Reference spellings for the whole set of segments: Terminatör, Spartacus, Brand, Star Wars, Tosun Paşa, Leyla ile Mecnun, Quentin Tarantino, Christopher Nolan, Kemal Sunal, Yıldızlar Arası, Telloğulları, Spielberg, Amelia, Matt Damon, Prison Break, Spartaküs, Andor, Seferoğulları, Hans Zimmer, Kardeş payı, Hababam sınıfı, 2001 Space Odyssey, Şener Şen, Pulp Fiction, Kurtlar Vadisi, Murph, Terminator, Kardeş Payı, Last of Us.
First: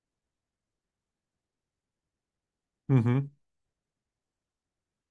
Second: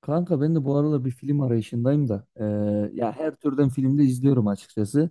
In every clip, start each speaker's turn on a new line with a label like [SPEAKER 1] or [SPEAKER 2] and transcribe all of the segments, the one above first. [SPEAKER 1] Kanka ben de bu aralar bir film arayışındayım da,
[SPEAKER 2] Hı
[SPEAKER 1] ya
[SPEAKER 2] hı.
[SPEAKER 1] her türden filmde izliyorum açıkçası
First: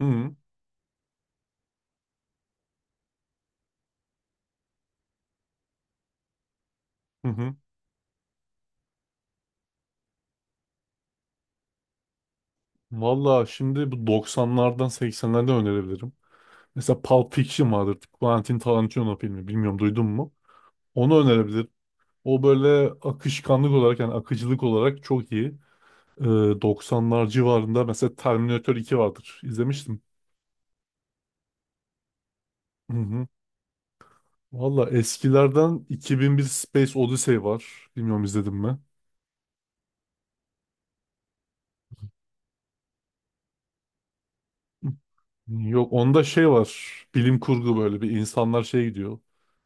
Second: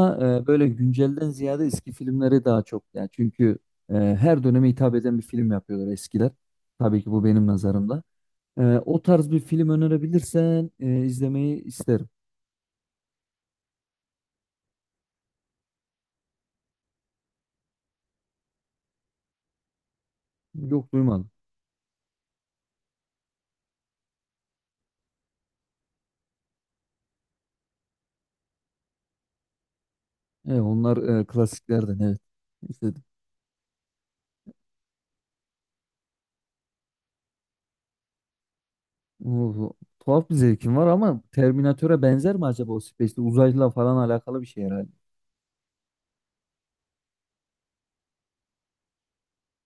[SPEAKER 2] Hı hı.
[SPEAKER 1] böyle güncelden ziyade eski filmleri daha çok, yani çünkü her döneme hitap eden bir film yapıyorlar eskiler, tabii ki bu
[SPEAKER 2] Hı
[SPEAKER 1] benim
[SPEAKER 2] hı.
[SPEAKER 1] nazarımda. O tarz bir film önerebilirsen izlemeyi isterim.
[SPEAKER 2] Valla şimdi bu doksanlardan 80'lerden önerebilirim. Mesela Pulp Fiction vardır. Quentin Tarantino filmi. Bilmiyorum duydun mu?
[SPEAKER 1] Yok,
[SPEAKER 2] Onu
[SPEAKER 1] duymadım.
[SPEAKER 2] önerebilirim. O böyle akışkanlık olarak yani akıcılık olarak çok iyi. Ee, 90'lar civarında mesela Terminator iki vardır. İzlemiştim.
[SPEAKER 1] Onlar klasiklerden, evet,
[SPEAKER 2] Hı
[SPEAKER 1] izledim.
[SPEAKER 2] hı. Valla eskilerden 2001 Space Odyssey var. Bilmiyorum izledim mi?
[SPEAKER 1] Oo, tuhaf bir zevkim var ama Terminatör'e benzer mi acaba? O Space'te uzayla falan alakalı bir şey herhalde.
[SPEAKER 2] Yok onda şey var. Bilim kurgu böyle bir insanlar şey gidiyor.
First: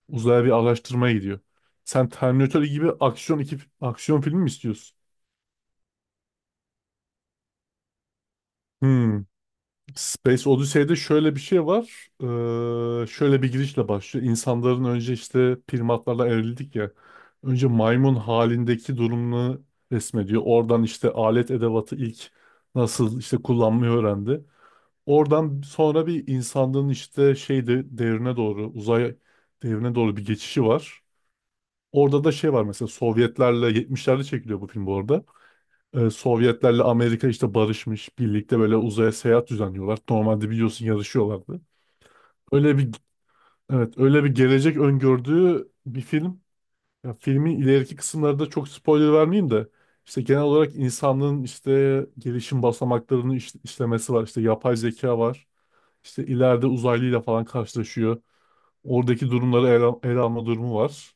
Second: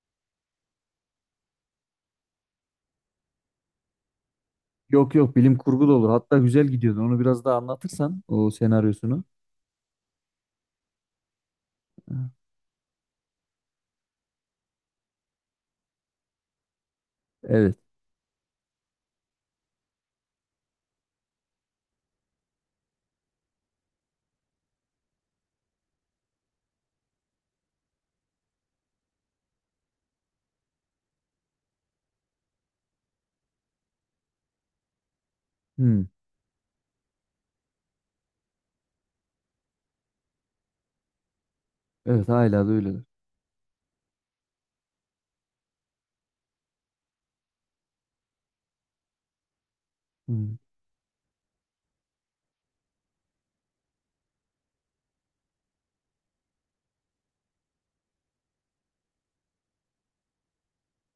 [SPEAKER 2] Uzaya bir araştırmaya gidiyor. Sen Terminator gibi aksiyon iki aksiyon filmi mi istiyorsun?
[SPEAKER 1] Yok yok, bilim kurgu da olur. Hatta güzel gidiyordu. Onu biraz daha anlatırsan o senaryosunu.
[SPEAKER 2] Hmm. Space Odyssey'de şöyle bir şey var. Şöyle bir girişle başlıyor. İnsanların önce işte primatlarla evrildik ya. Önce
[SPEAKER 1] Evet.
[SPEAKER 2] maymun halindeki durumunu resmediyor. Oradan işte alet edevatı ilk nasıl işte kullanmayı öğrendi. Oradan sonra bir insanlığın işte şey de, devrine doğru, uzay devrine doğru bir geçişi var. Orada da şey var mesela Sovyetlerle 70'lerde çekiliyor bu film bu arada.
[SPEAKER 1] Hmm.
[SPEAKER 2] Sovyetlerle Amerika işte barışmış, birlikte böyle uzaya seyahat düzenliyorlar. Normalde biliyorsun yarışıyorlardı.
[SPEAKER 1] Evet hala da
[SPEAKER 2] Öyle bir,
[SPEAKER 1] öyledir.
[SPEAKER 2] evet, öyle bir gelecek öngördüğü bir film. Ya filmin ileriki kısımlarında çok spoiler vermeyeyim de işte genel
[SPEAKER 1] Hmm.
[SPEAKER 2] olarak insanlığın işte gelişim basamaklarını işlemesi var. İşte yapay zeka var. İşte ileride uzaylıyla falan karşılaşıyor. Oradaki durumları ele alma durumu var.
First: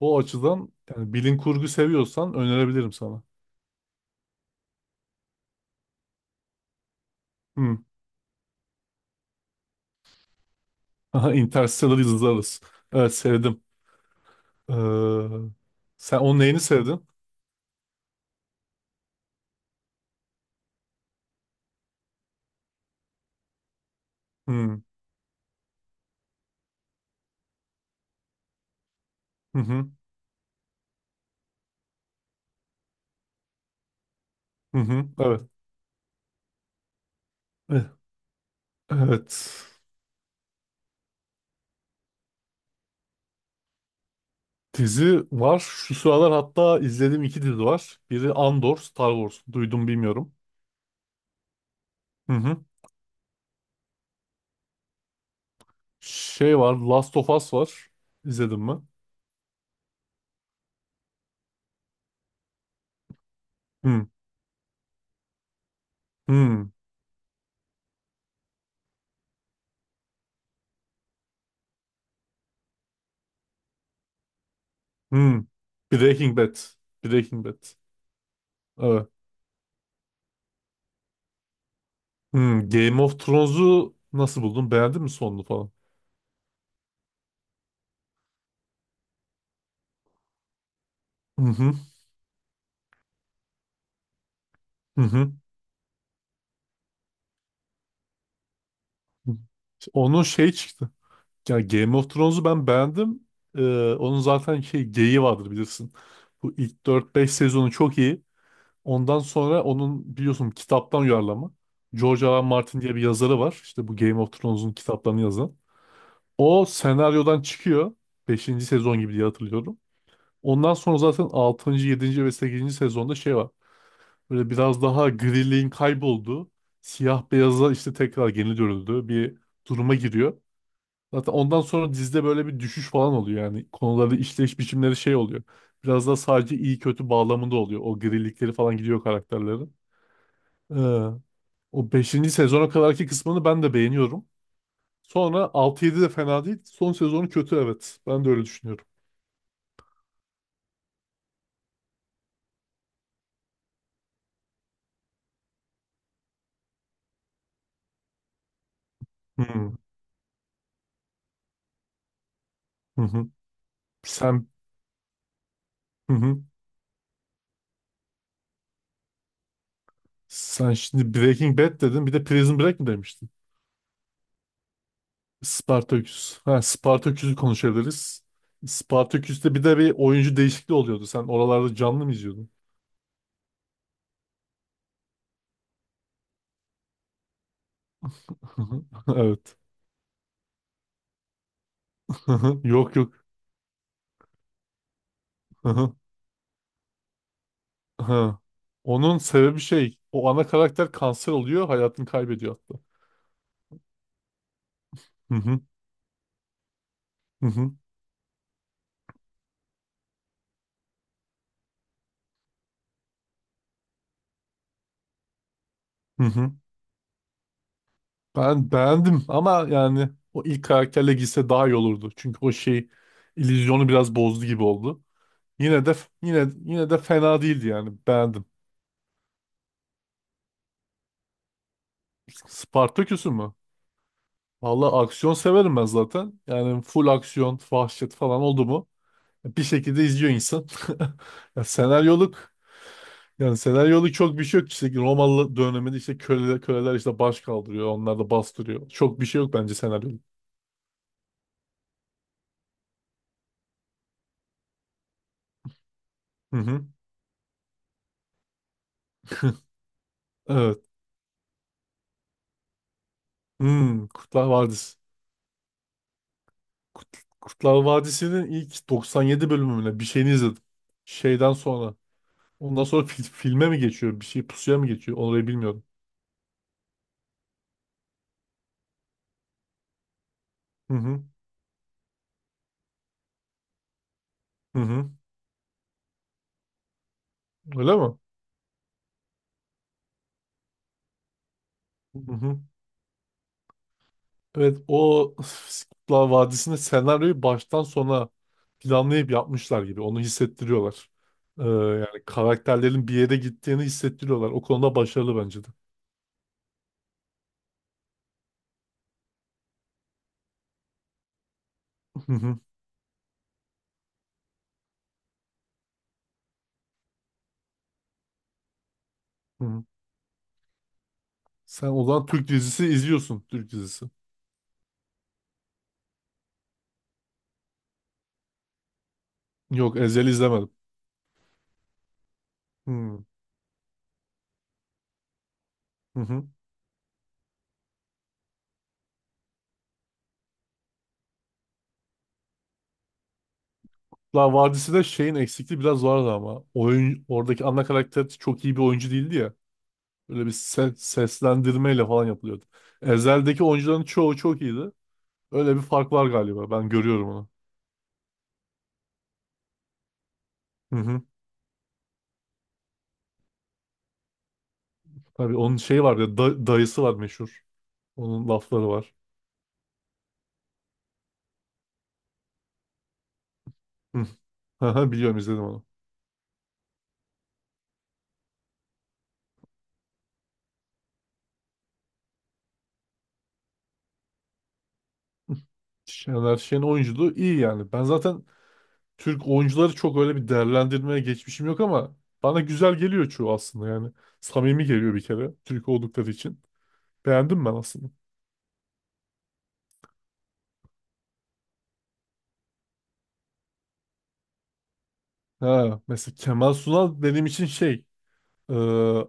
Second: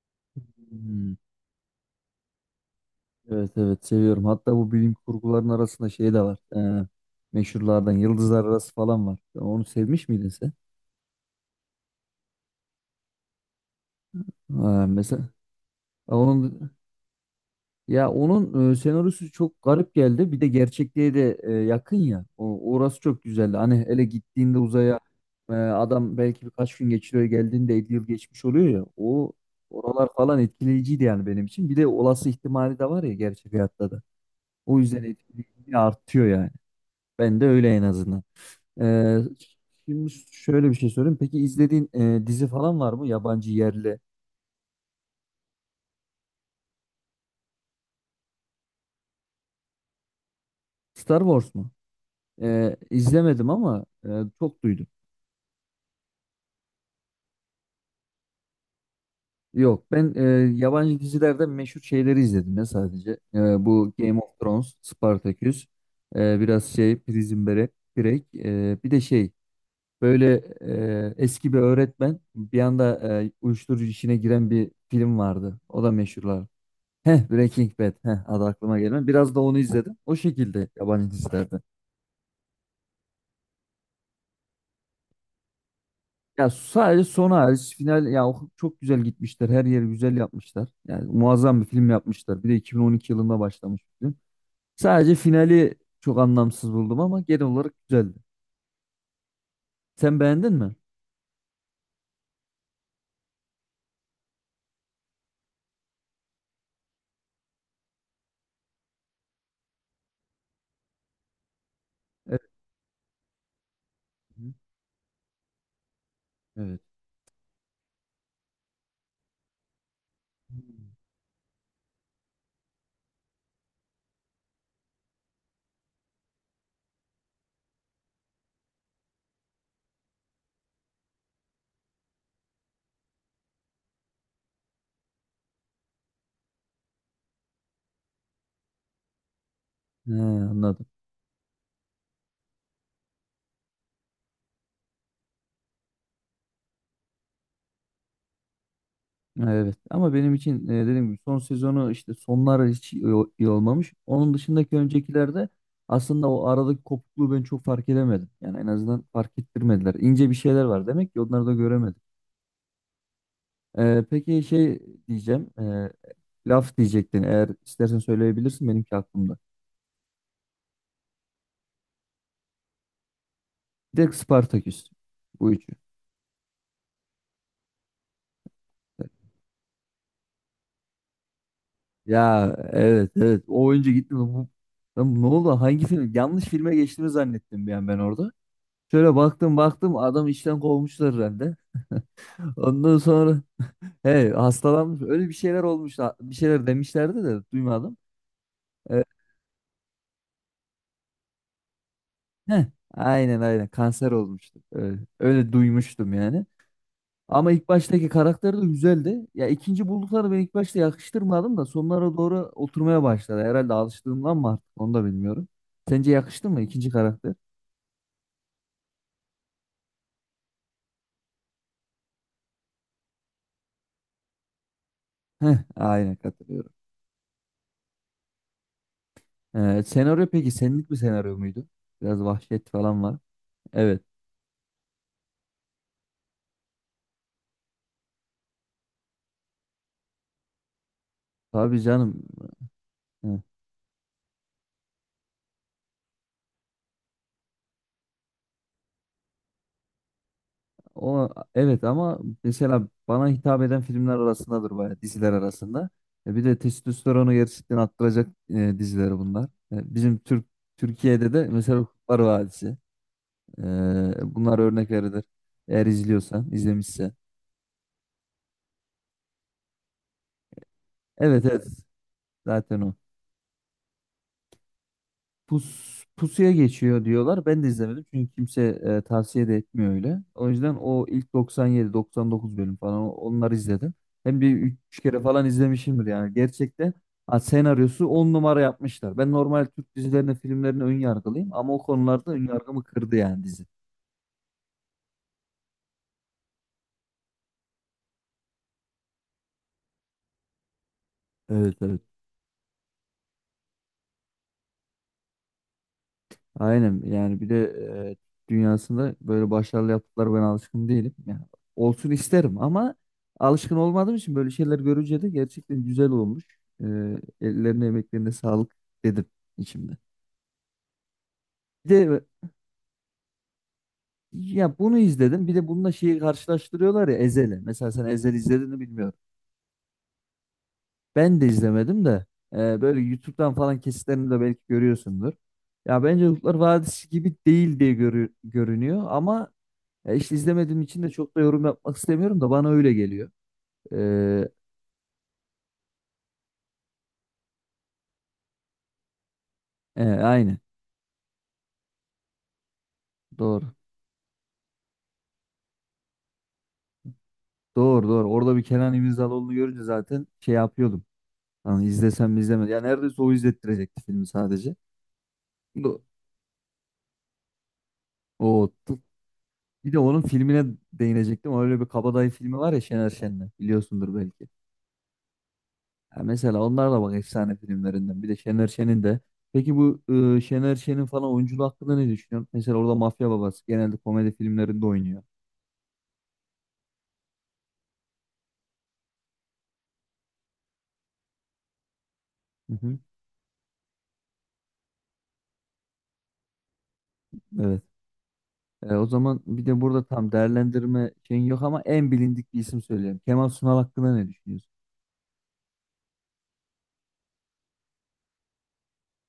[SPEAKER 2] O açıdan
[SPEAKER 1] Hmm.
[SPEAKER 2] yani bilim kurgu seviyorsan önerebilirim sana.
[SPEAKER 1] Evet evet, seviyorum. Hatta bu bilim kurguların arasında şey de var. Ee,
[SPEAKER 2] Hmm.
[SPEAKER 1] meşhurlardan Yıldızlar Arası falan var. Onu sevmiş miydin sen?
[SPEAKER 2] Aha, Interstellar izleriz. Evet sevdim.
[SPEAKER 1] Ha, mesela
[SPEAKER 2] Ee, Sen onun neyini
[SPEAKER 1] onun.
[SPEAKER 2] sevdin?
[SPEAKER 1] Ya onun senaryosu çok garip geldi. Bir de gerçekliğe de yakın ya. O, orası çok güzeldi. Hani hele gittiğinde
[SPEAKER 2] Hmm.
[SPEAKER 1] uzaya, adam belki birkaç gün geçiriyor, geldiğinde 50 yıl geçmiş oluyor ya. O
[SPEAKER 2] Hı hı.
[SPEAKER 1] oralar falan etkileyiciydi yani benim için. Bir de olası ihtimali de var ya gerçek hayatta da.
[SPEAKER 2] Hı
[SPEAKER 1] O yüzden
[SPEAKER 2] hı. Evet.
[SPEAKER 1] etkileyiciliği artıyor yani. Ben de öyle en
[SPEAKER 2] Eh,
[SPEAKER 1] azından. E,
[SPEAKER 2] Evet.
[SPEAKER 1] şimdi şöyle bir şey sorayım. Peki izlediğin dizi falan var mı? Yabancı, yerli.
[SPEAKER 2] Dizi var. Şu sıralar hatta izlediğim iki dizi var. Biri Andor, Star Wars. Duydum bilmiyorum.
[SPEAKER 1] Star Wars mu?
[SPEAKER 2] Hı hı.
[SPEAKER 1] E, izlemedim ama çok duydum.
[SPEAKER 2] Şey var, Last of Us var. İzledin mi?
[SPEAKER 1] Yok, ben yabancı dizilerden meşhur şeyleri izledim ya sadece. Bu
[SPEAKER 2] Hı.
[SPEAKER 1] Game of Thrones, Spartacus, biraz
[SPEAKER 2] Hı.
[SPEAKER 1] şey Prison Break, bir de şey, böyle eski bir öğretmen bir anda uyuşturucu işine giren bir film
[SPEAKER 2] Hmm.
[SPEAKER 1] vardı. O da
[SPEAKER 2] Breaking
[SPEAKER 1] meşhurlar.
[SPEAKER 2] Bad.
[SPEAKER 1] Heh,
[SPEAKER 2] Breaking Bad.
[SPEAKER 1] Breaking Bad. Heh, adı aklıma gelmedi.
[SPEAKER 2] Evet.
[SPEAKER 1] Biraz da onu izledim. O şekilde yabancı dizilerde.
[SPEAKER 2] Hmm. Game of Thrones'u nasıl buldun? Beğendin mi sonunu falan?
[SPEAKER 1] Ya sadece son hariç, final ya, o çok güzel gitmişler. Her yeri güzel yapmışlar. Yani
[SPEAKER 2] Hı
[SPEAKER 1] muazzam bir
[SPEAKER 2] hı.
[SPEAKER 1] film yapmışlar. Bir de 2012 yılında başlamış.
[SPEAKER 2] Hı
[SPEAKER 1] Sadece
[SPEAKER 2] hı.
[SPEAKER 1] finali çok anlamsız buldum ama genel olarak güzeldi. Sen
[SPEAKER 2] Onun
[SPEAKER 1] beğendin
[SPEAKER 2] şey
[SPEAKER 1] mi?
[SPEAKER 2] çıktı. Yani Game of Thrones'u ben beğendim. Onun zaten şey geyiği vardır bilirsin. Bu ilk dört beş sezonu çok iyi. Ondan sonra onun biliyorsun kitaptan uyarlama. George R. R.
[SPEAKER 1] Evet.
[SPEAKER 2] Martin diye bir yazarı var. İşte bu Game of Thrones'un kitaplarını yazan. O
[SPEAKER 1] Evet.
[SPEAKER 2] senaryodan çıkıyor. Beşinci sezon gibi diye hatırlıyorum. Ondan sonra zaten altıncı, yedinci ve sekizinci sezonda şey var. Böyle biraz daha griliğin kaybolduğu, siyah beyaza işte tekrar geri dönüldüğü bir duruma giriyor. Zaten ondan sonra dizide böyle bir düşüş falan oluyor yani. Konuları, işleyiş biçimleri şey oluyor. Biraz daha sadece iyi kötü bağlamında oluyor. O grilikleri falan gidiyor karakterlerin.
[SPEAKER 1] He, anladım.
[SPEAKER 2] Ee, O beşinci sezona kadarki kısmını ben de beğeniyorum. Sonra altı yedi de fena değil. Son sezonu kötü evet. Ben de öyle düşünüyorum.
[SPEAKER 1] Evet ama benim için dediğim gibi son sezonu, işte sonlar hiç iyi olmamış. Onun dışındaki öncekilerde aslında o aradaki kopukluğu ben çok fark edemedim. Yani en azından fark
[SPEAKER 2] Hı hı.
[SPEAKER 1] ettirmediler. İnce bir şeyler var demek ki, onları da göremedim.
[SPEAKER 2] Hı.
[SPEAKER 1] Peki
[SPEAKER 2] Sen...
[SPEAKER 1] şey diyeceğim. e,
[SPEAKER 2] Hı hı.
[SPEAKER 1] laf diyecektin, eğer istersen söyleyebilirsin, benimki aklımda.
[SPEAKER 2] Sen şimdi Breaking Bad dedin. Bir de Prison Break mi demiştin?
[SPEAKER 1] Bir de Spartaküs, bu üçü.
[SPEAKER 2] Spartaküs. Ha, Spartaküs'ü konuşabiliriz. Spartaküs'te bir de bir oyuncu değişikliği oluyordu. Sen oralarda canlı mı
[SPEAKER 1] Ya
[SPEAKER 2] izliyordun?
[SPEAKER 1] evet evet, o oyuncu gitti mi? Lan ne oldu? Hangi film? Yanlış filme geçtiğimi zannettim bir an ben orada. Şöyle
[SPEAKER 2] Evet.
[SPEAKER 1] baktım baktım, adam işten kovmuşlar herhalde.
[SPEAKER 2] Yok
[SPEAKER 1] Ondan
[SPEAKER 2] yok.
[SPEAKER 1] sonra he, hastalanmış, öyle bir şeyler olmuş, bir şeyler demişlerdi de duymadım.
[SPEAKER 2] Ha.
[SPEAKER 1] Evet.
[SPEAKER 2] Onun sebebi şey, o ana karakter kanser oluyor, hayatını kaybediyor
[SPEAKER 1] Heh,
[SPEAKER 2] hatta.
[SPEAKER 1] aynen aynen, kanser olmuştu. Evet,
[SPEAKER 2] Hı
[SPEAKER 1] öyle
[SPEAKER 2] hı,
[SPEAKER 1] duymuştum yani.
[SPEAKER 2] hı
[SPEAKER 1] Ama ilk
[SPEAKER 2] hı.
[SPEAKER 1] baştaki karakter de güzeldi. Ya ikinci buldukları ben ilk başta yakıştırmadım da sonlara doğru oturmaya başladı. Herhalde alıştığımdan mı, artık onu da bilmiyorum. Sence
[SPEAKER 2] Hı
[SPEAKER 1] yakıştı
[SPEAKER 2] hı.
[SPEAKER 1] mı ikinci karakter?
[SPEAKER 2] Ben beğendim ama yani o ilk karakterle gitse daha iyi olurdu. Çünkü o şey illüzyonu biraz bozdu gibi oldu.
[SPEAKER 1] Heh,
[SPEAKER 2] Yine de
[SPEAKER 1] aynen
[SPEAKER 2] yine
[SPEAKER 1] katılıyorum.
[SPEAKER 2] yine de fena değildi yani. Beğendim.
[SPEAKER 1] Senaryo peki senlik bir senaryo muydu? Biraz vahşet falan var.
[SPEAKER 2] Spartaküs'ü mü?
[SPEAKER 1] Evet.
[SPEAKER 2] Vallahi aksiyon severim ben zaten. Yani full aksiyon, vahşet falan oldu mu? Bir şekilde izliyor insan. Ya
[SPEAKER 1] Tabii canım.
[SPEAKER 2] senaryoluk,
[SPEAKER 1] Heh,
[SPEAKER 2] yani senaryoluk çok bir şey yok. İşte Romalı döneminde işte köleler, köleler işte baş kaldırıyor. Onlar da bastırıyor. Çok bir şey yok bence senaryoluk.
[SPEAKER 1] o, evet ama mesela bana hitap eden filmler arasındadır bayağı, diziler arasında. Bir
[SPEAKER 2] Hı
[SPEAKER 1] de
[SPEAKER 2] hı.
[SPEAKER 1] testosteronu gerçekten arttıracak diziler bunlar. Bizim
[SPEAKER 2] Evet.
[SPEAKER 1] Türkiye'de de mesela Kurtlar Vadisi. E,
[SPEAKER 2] Hmm, Kurtlar
[SPEAKER 1] bunlar örnek
[SPEAKER 2] Vadisi.
[SPEAKER 1] verilir. Eğer izliyorsan, izlemişsen.
[SPEAKER 2] Kurtlar Vadisi'nin ilk 97 bölümüne bir şeyini izledim.
[SPEAKER 1] Evet
[SPEAKER 2] Şeyden
[SPEAKER 1] evet.
[SPEAKER 2] sonra.
[SPEAKER 1] Zaten
[SPEAKER 2] Ondan
[SPEAKER 1] o.
[SPEAKER 2] sonra filme mi geçiyor? Bir şey pusuya mı geçiyor? Orayı bilmiyorum.
[SPEAKER 1] Pusuya geçiyor diyorlar. Ben de izlemedim çünkü kimse tavsiye de etmiyor öyle. O yüzden
[SPEAKER 2] Hı
[SPEAKER 1] o
[SPEAKER 2] hı.
[SPEAKER 1] ilk 97-99 bölüm falan onları izledim. Hem bir
[SPEAKER 2] Hı
[SPEAKER 1] üç
[SPEAKER 2] hı.
[SPEAKER 1] kere falan izlemişimdir yani. Gerçekten ha,
[SPEAKER 2] Öyle
[SPEAKER 1] senaryosu
[SPEAKER 2] mi?
[SPEAKER 1] on numara yapmışlar. Ben normal Türk dizilerine, filmlerine ön yargılıyım ama o konularda
[SPEAKER 2] Hı
[SPEAKER 1] ön
[SPEAKER 2] hı.
[SPEAKER 1] yargımı kırdı yani dizi.
[SPEAKER 2] Evet o. Kurtlar Vadisi'nde senaryoyu baştan sona planlayıp yapmışlar gibi. Onu hissettiriyorlar.
[SPEAKER 1] Evet evet.
[SPEAKER 2] Yani karakterlerin bir yere gittiğini hissettiriyorlar. O konuda başarılı bence de.
[SPEAKER 1] Aynen yani, bir de dünyasında böyle başarılı yaptıkları ben alışkın değilim. Yani olsun
[SPEAKER 2] Hı
[SPEAKER 1] isterim
[SPEAKER 2] hı.
[SPEAKER 1] ama alışkın olmadığım için böyle şeyler görünce de gerçekten güzel olmuş. E, ellerine emeklerine sağlık dedim
[SPEAKER 2] Hı hı.
[SPEAKER 1] içimde.
[SPEAKER 2] Sen o
[SPEAKER 1] Bir de
[SPEAKER 2] zaman Türk dizisi izliyorsun. Türk dizisi.
[SPEAKER 1] ya, bunu izledim, bir de bununla şeyi karşılaştırıyorlar ya, ezeli. Mesela sen Ezel izlediğini bilmiyorum.
[SPEAKER 2] Yok Ezel'i izlemedim.
[SPEAKER 1] Ben de izlemedim de
[SPEAKER 2] Hı
[SPEAKER 1] böyle
[SPEAKER 2] hı.
[SPEAKER 1] YouTube'dan falan kesitlerini de belki görüyorsundur. Ya bence
[SPEAKER 2] Hı.
[SPEAKER 1] Kurtlar Vadisi gibi değil diye görünüyor ama. Ya işte izlemediğim için de çok da yorum yapmak istemiyorum da bana öyle geliyor. Ee,
[SPEAKER 2] Kurtlar Vadisi'de şeyin eksikliği biraz vardı ama. Oyun, oradaki ana karakter çok iyi bir oyuncu değildi ya.
[SPEAKER 1] e,
[SPEAKER 2] Böyle bir
[SPEAKER 1] aynen.
[SPEAKER 2] seslendirmeyle falan yapılıyordu. Ezel'deki
[SPEAKER 1] Doğru.
[SPEAKER 2] oyuncuların çoğu çok iyiydi. Öyle bir fark var galiba. Ben görüyorum onu.
[SPEAKER 1] Doğru doğru. Orada bir Kenan İmirzalıoğlu'nu görünce zaten şey
[SPEAKER 2] Hı
[SPEAKER 1] yapıyordum.
[SPEAKER 2] hı.
[SPEAKER 1] Hani izlesem mi izlemedim. Ya neredeyse o izlettirecekti filmi sadece.
[SPEAKER 2] Tabii onun
[SPEAKER 1] Do-
[SPEAKER 2] şeyi var ya dayısı var meşhur. Onun
[SPEAKER 1] O,
[SPEAKER 2] lafları
[SPEAKER 1] t-
[SPEAKER 2] var.
[SPEAKER 1] bir de onun filmine değinecektim. Öyle bir Kabadayı filmi var ya Şener Şen'le. Biliyorsundur
[SPEAKER 2] Hı.
[SPEAKER 1] belki.
[SPEAKER 2] Aha, biliyorum izledim onu.
[SPEAKER 1] Ya mesela onlar da bak, efsane filmlerinden. Bir de Şener Şen'in de. Peki bu Şener Şen'in falan oyunculuğu hakkında ne düşünüyorsun? Mesela orada mafya babası genelde komedi filmlerinde oynuyor.
[SPEAKER 2] Şener Şen oyunculuğu iyi yani. Ben zaten Türk oyuncuları çok öyle bir değerlendirmeye geçmişim yok ama bana
[SPEAKER 1] Hı
[SPEAKER 2] güzel
[SPEAKER 1] hı.
[SPEAKER 2] geliyor çoğu aslında yani. Samimi geliyor bir kere Türk oldukları için. Beğendim ben
[SPEAKER 1] Evet.
[SPEAKER 2] aslında.
[SPEAKER 1] O zaman bir de burada tam değerlendirme şeyin yok ama en bilindik bir isim söyleyeyim. Kemal Sunal hakkında ne düşünüyorsun?
[SPEAKER 2] Ha, mesela Kemal Sunal benim için Ee,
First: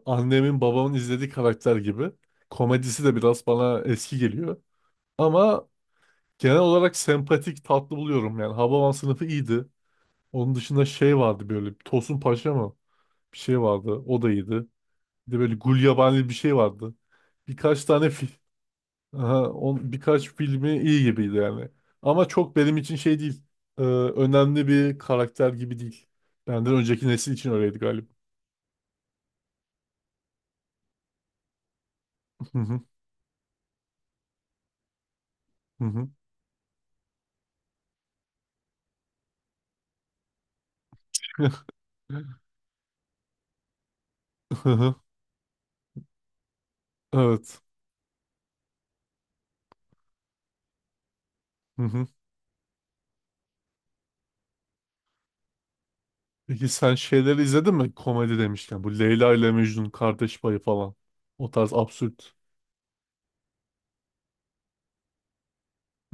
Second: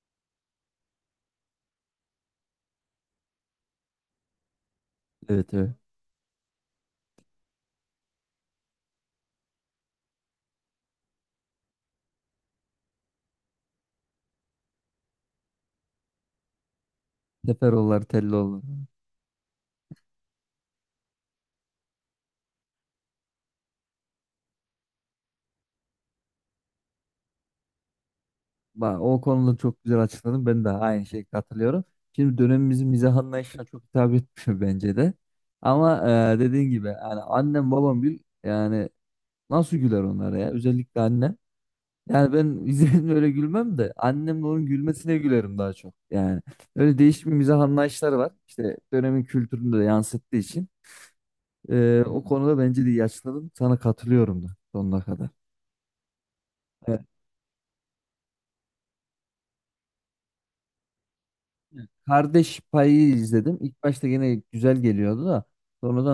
[SPEAKER 2] annemin babamın izlediği karakter gibi. Komedisi de biraz bana eski geliyor.
[SPEAKER 1] Evet
[SPEAKER 2] Ama
[SPEAKER 1] evet.
[SPEAKER 2] genel olarak sempatik, tatlı buluyorum. Yani Hababam sınıfı iyiydi. Onun dışında şey vardı böyle Tosun Paşa mı? Bir şey vardı. O da iyiydi. Bir de böyle Gulyabani bir şey vardı. Birkaç
[SPEAKER 1] Seferoğulları,
[SPEAKER 2] tane film.
[SPEAKER 1] Telloğulları.
[SPEAKER 2] Aha, birkaç filmi iyi gibiydi yani. Ama çok benim için şey değil. Önemli bir karakter gibi değil. Benden önceki nesil için öyleydi galiba.
[SPEAKER 1] Bak, o konuda çok güzel açıkladın. Ben de aynı şeyi katılıyorum. Şimdi
[SPEAKER 2] Hı hı,
[SPEAKER 1] dönemimizin mizah anlayışına çok hitap etmiş bence de.
[SPEAKER 2] hı
[SPEAKER 1] Ama
[SPEAKER 2] hı.
[SPEAKER 1] dediğin gibi yani annem babam gül yani, nasıl güler onlara ya? Özellikle annem. Yani ben izlediğimde öyle gülmem de annemle onun
[SPEAKER 2] Hı hı,
[SPEAKER 1] gülmesine gülerim daha çok. Yani öyle değişik bir mizah
[SPEAKER 2] evet.
[SPEAKER 1] anlayışları var. İşte dönemin kültürünü de yansıttığı için.
[SPEAKER 2] Hı
[SPEAKER 1] Ee,
[SPEAKER 2] hı.
[SPEAKER 1] o konuda bence de iyi açıkladın. Sana katılıyorum da sonuna kadar.
[SPEAKER 2] Peki sen
[SPEAKER 1] Evet.
[SPEAKER 2] şeyleri izledin mi? Komedi demişken. Bu Leyla ile Mecnun kardeş payı falan. O tarz absürt.
[SPEAKER 1] Kardeş Payı izledim. İlk başta gene güzel geliyordu da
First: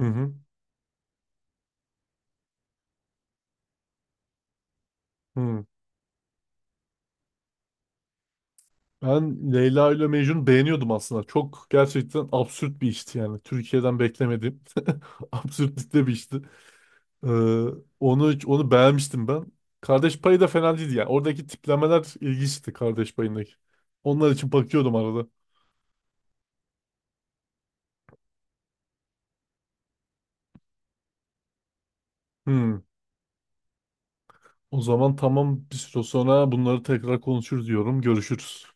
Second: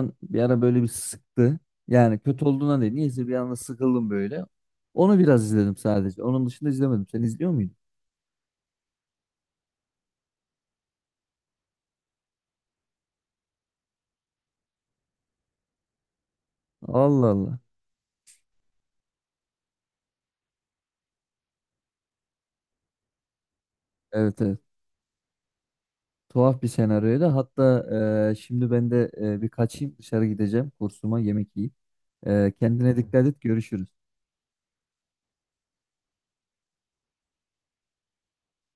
[SPEAKER 2] Hı hı.
[SPEAKER 1] bir ara böyle bir sıktı. Yani kötü olduğuna değil. Niyeyse bir anda sıkıldım böyle. Onu biraz
[SPEAKER 2] Hı.
[SPEAKER 1] izledim sadece. Onun dışında izlemedim. Sen izliyor muydun?
[SPEAKER 2] Ben Leyla ile Mecnun beğeniyordum aslında. Çok gerçekten absürt bir işti yani. Türkiye'den beklemediğim absürtlükte bir işti. Ee,
[SPEAKER 1] Allah Allah.
[SPEAKER 2] onu beğenmiştim ben. Kardeş payı da fena değildi yani. Oradaki tiplemeler ilginçti kardeş payındaki. Onlar
[SPEAKER 1] Evet
[SPEAKER 2] için
[SPEAKER 1] evet.
[SPEAKER 2] bakıyordum arada.
[SPEAKER 1] Tuhaf bir senaryoydu. Hatta şimdi ben de bir kaçayım dışarı gideceğim. Kursuma yemek yiyeyim. E,
[SPEAKER 2] Hı.
[SPEAKER 1] kendine dikkat et. Görüşürüz.
[SPEAKER 2] O zaman tamam bir süre sonra bunları tekrar konuşuruz diyorum. Görüşürüz.